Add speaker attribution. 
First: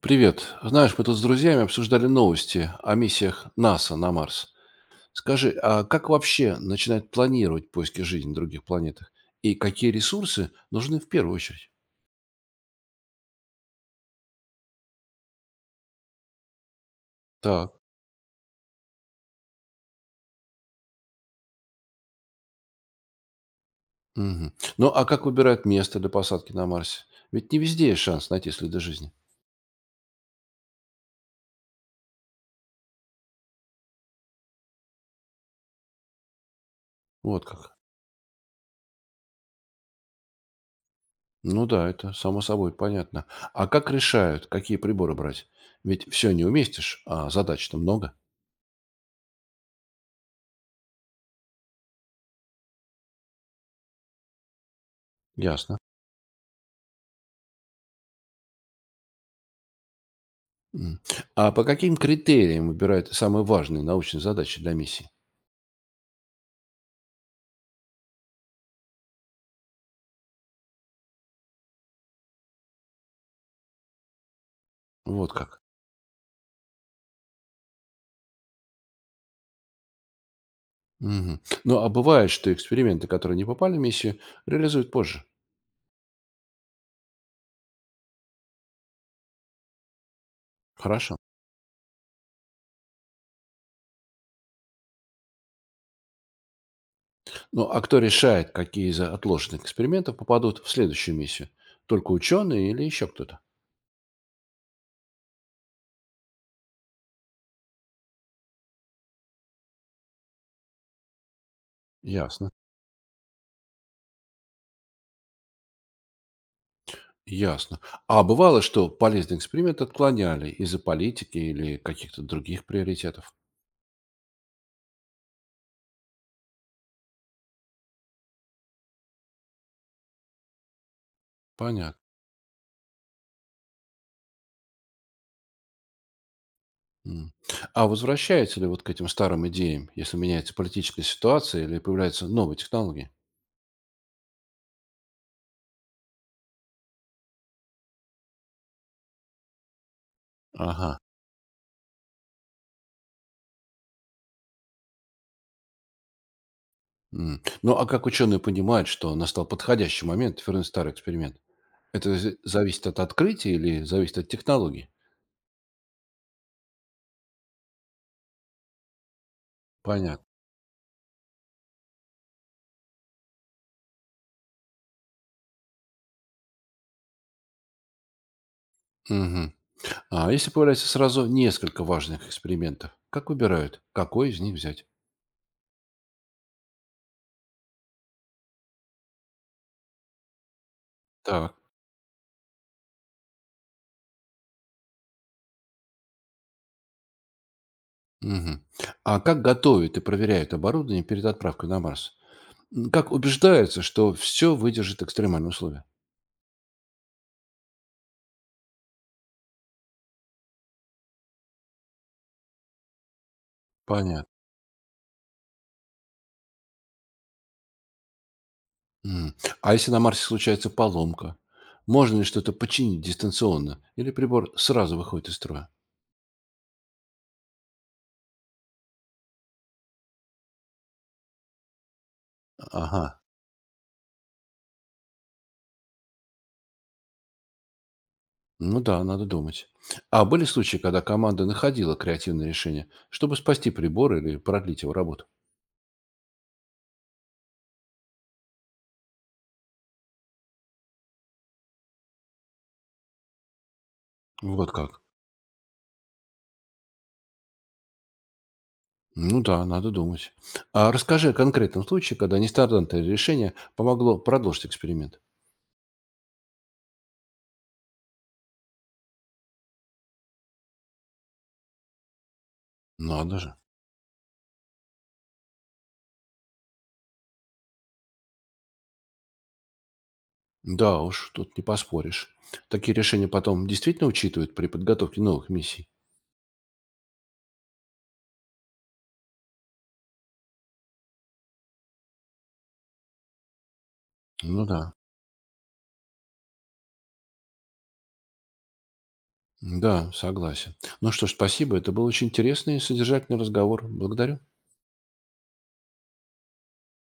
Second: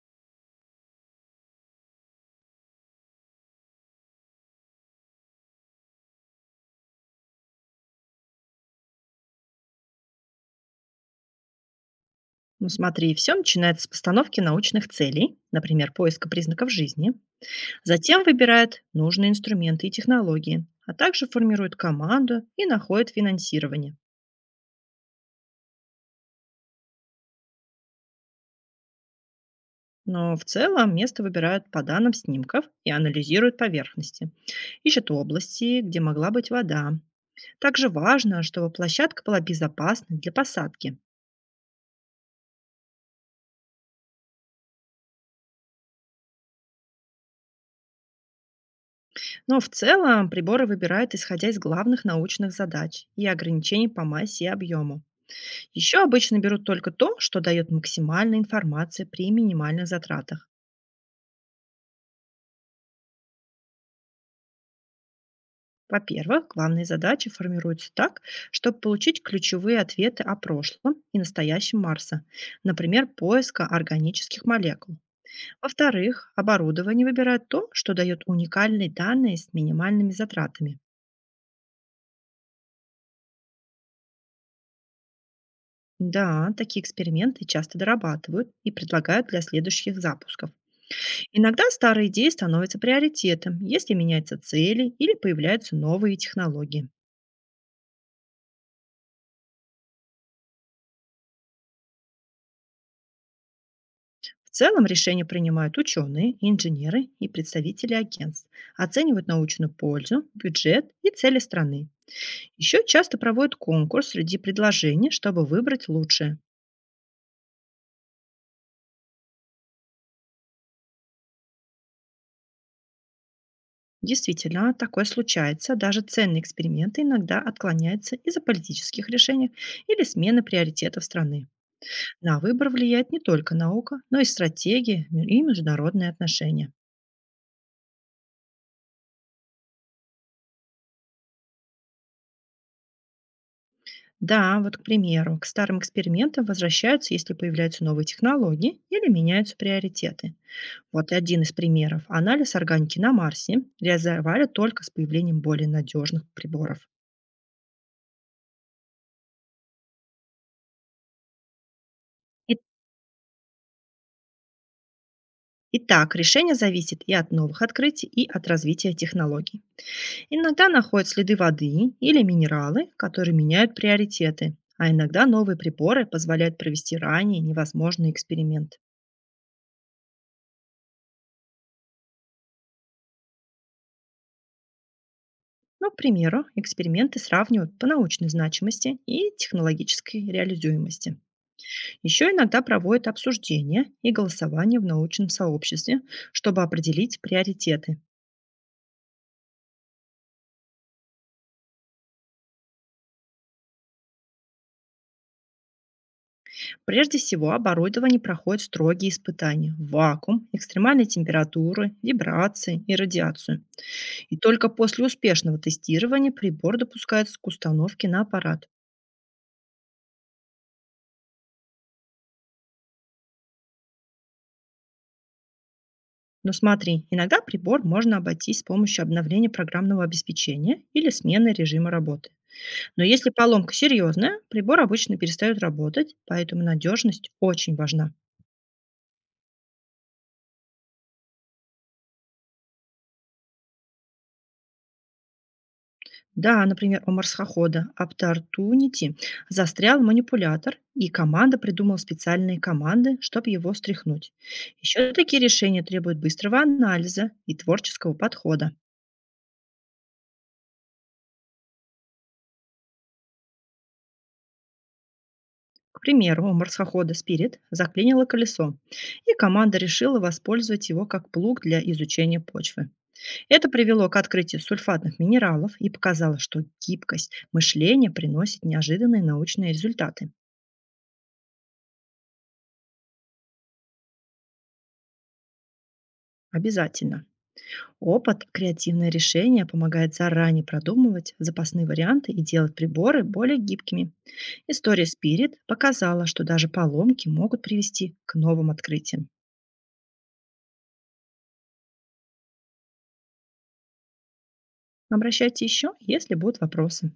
Speaker 1: Привет. Знаешь, мы тут с друзьями обсуждали новости о миссиях НАСА на Марс. Скажи, а как вообще начинать планировать поиски жизни на других планетах? И какие ресурсы нужны в первую очередь?
Speaker 2: Ну смотри, все начинается с постановки научных целей, например, поиска признаков жизни.
Speaker 1: Так.
Speaker 2: Затем выбирают нужные инструменты и технологии, а также формируют команду и находят финансирование.
Speaker 1: Мгм. Ну, а как выбирают место для посадки на Марсе? Ведь не везде есть шанс найти следы жизни.
Speaker 2: Но в целом место выбирают по данным снимков и анализируют поверхности. Ищут области, где могла быть вода.
Speaker 1: Вот как.
Speaker 2: Также важно, чтобы площадка была безопасной для посадки.
Speaker 1: Ну да, это само собой понятно. А как решают, какие приборы брать? Ведь все не уместишь, а задач-то много.
Speaker 2: Но в целом приборы выбирают исходя из главных научных задач и ограничений по массе и объему.
Speaker 1: Ясно.
Speaker 2: Еще обычно берут только то, что дает максимальной информации при минимальных затратах.
Speaker 1: М. А по каким критериям выбирают самые важные научные задачи для миссии?
Speaker 2: Во-первых, главные задачи формируются так, чтобы получить ключевые ответы о прошлом и настоящем Марса, например, поиска органических молекул.
Speaker 1: Вот как.
Speaker 2: Во-вторых, оборудование выбирает то, что дает уникальные данные с минимальными затратами.
Speaker 1: Мгм. Ну, а бывает, что эксперименты, которые не попали в миссию, реализуют позже.
Speaker 2: Да, такие эксперименты часто дорабатывают и предлагают для следующих запусков.
Speaker 1: Хорошо.
Speaker 2: Иногда старые идеи становятся приоритетом, если меняются цели или появляются новые технологии.
Speaker 1: Ну, а кто решает, какие из отложенных экспериментов попадут в следующую миссию? Только ученые или еще кто-то?
Speaker 2: В целом решения принимают ученые, инженеры и представители агентств, оценивают научную пользу, бюджет и цели страны.
Speaker 1: Ясно.
Speaker 2: Еще часто проводят конкурс среди предложений, чтобы выбрать лучшее.
Speaker 1: Ясно. А бывало, что полезный эксперимент отклоняли из-за политики или каких-то других приоритетов?
Speaker 2: Действительно, такое случается, даже ценные эксперименты иногда отклоняются из-за политических решений или смены приоритетов страны.
Speaker 1: Понятно.
Speaker 2: На выбор влияет не только наука, но и стратегия и международные отношения.
Speaker 1: М. А возвращается ли вот к этим старым идеям, если меняется политическая ситуация или появляются новые технологии?
Speaker 2: Да, вот, к примеру, к старым экспериментам возвращаются, если появляются новые технологии или меняются приоритеты.
Speaker 1: Ага.
Speaker 2: Вот один из примеров. Анализ органики на Марсе реализовали только с появлением более надежных приборов.
Speaker 1: М. Ну, а как ученые понимают, что настал подходящий момент вернуть старый эксперимент? Это
Speaker 2: И-
Speaker 1: зависит от открытия или зависит от технологии?
Speaker 2: Итак, решение зависит и от новых открытий, и от развития технологий.
Speaker 1: Понятно.
Speaker 2: Иногда находят следы воды или минералы, которые меняют приоритеты, а иногда новые приборы позволяют провести ранее невозможный эксперимент.
Speaker 1: Мгм. А если появляется сразу несколько важных экспериментов, как выбирают, какой из них взять?
Speaker 2: Ну, к примеру, эксперименты сравнивают по научной значимости и технологической реализуемости.
Speaker 1: Так.
Speaker 2: Еще иногда проводят обсуждения и голосование в научном сообществе, чтобы определить приоритеты.
Speaker 1: Мгм. А как готовят и проверяют оборудование перед отправкой на Марс? М, как убеждаются, что все выдержит экстремальные условия?
Speaker 2: Прежде всего, оборудование проходит строгие испытания – вакуум, экстремальные температуры, вибрации и радиацию.
Speaker 1: Понятно.
Speaker 2: И только после успешного тестирования прибор допускается к установке на аппарат.
Speaker 1: М. А если на Марсе случается поломка, можно ли что-то починить дистанционно? Или прибор сразу выходит из строя?
Speaker 2: Но смотри, иногда прибор можно обойтись с помощью обновления программного обеспечения или смены режима работы. Но
Speaker 1: Ага.
Speaker 2: если поломка серьезная, прибор обычно перестает работать, поэтому надежность очень важна.
Speaker 1: Ну да, надо думать. А были случаи, когда команда находила креативное решение, чтобы спасти прибор или продлить его работу?
Speaker 2: Да, например, у марсохода Opportunity застрял манипулятор, и команда придумала специальные команды, чтобы его стряхнуть.
Speaker 1: Вот как.
Speaker 2: Еще такие решения требуют быстрого анализа и творческого подхода.
Speaker 1: Ну да, надо думать. А расскажи о конкретном случае, когда нестандартное решение помогло продолжить эксперимент.
Speaker 2: К примеру, у марсохода Spirit заклинило колесо, и команда решила воспользовать его как плуг для изучения почвы.
Speaker 1: Надо же.
Speaker 2: Это привело к открытию сульфатных минералов и показало, что гибкость мышления приносит неожиданные научные результаты.
Speaker 1: Да уж, тут не поспоришь. Такие решения потом действительно учитывают при подготовке новых миссий?
Speaker 2: Обязательно. Опыт, креативное решение помогает заранее продумывать запасные варианты и делать приборы более гибкими.
Speaker 1: Ну да.
Speaker 2: История Spirit показала, что даже поломки могут привести к новым открытиям.
Speaker 1: Да, согласен. Ну что ж, спасибо. Это был очень интересный и содержательный разговор. Благодарю.
Speaker 2: Обращайтесь еще, если будут вопросы.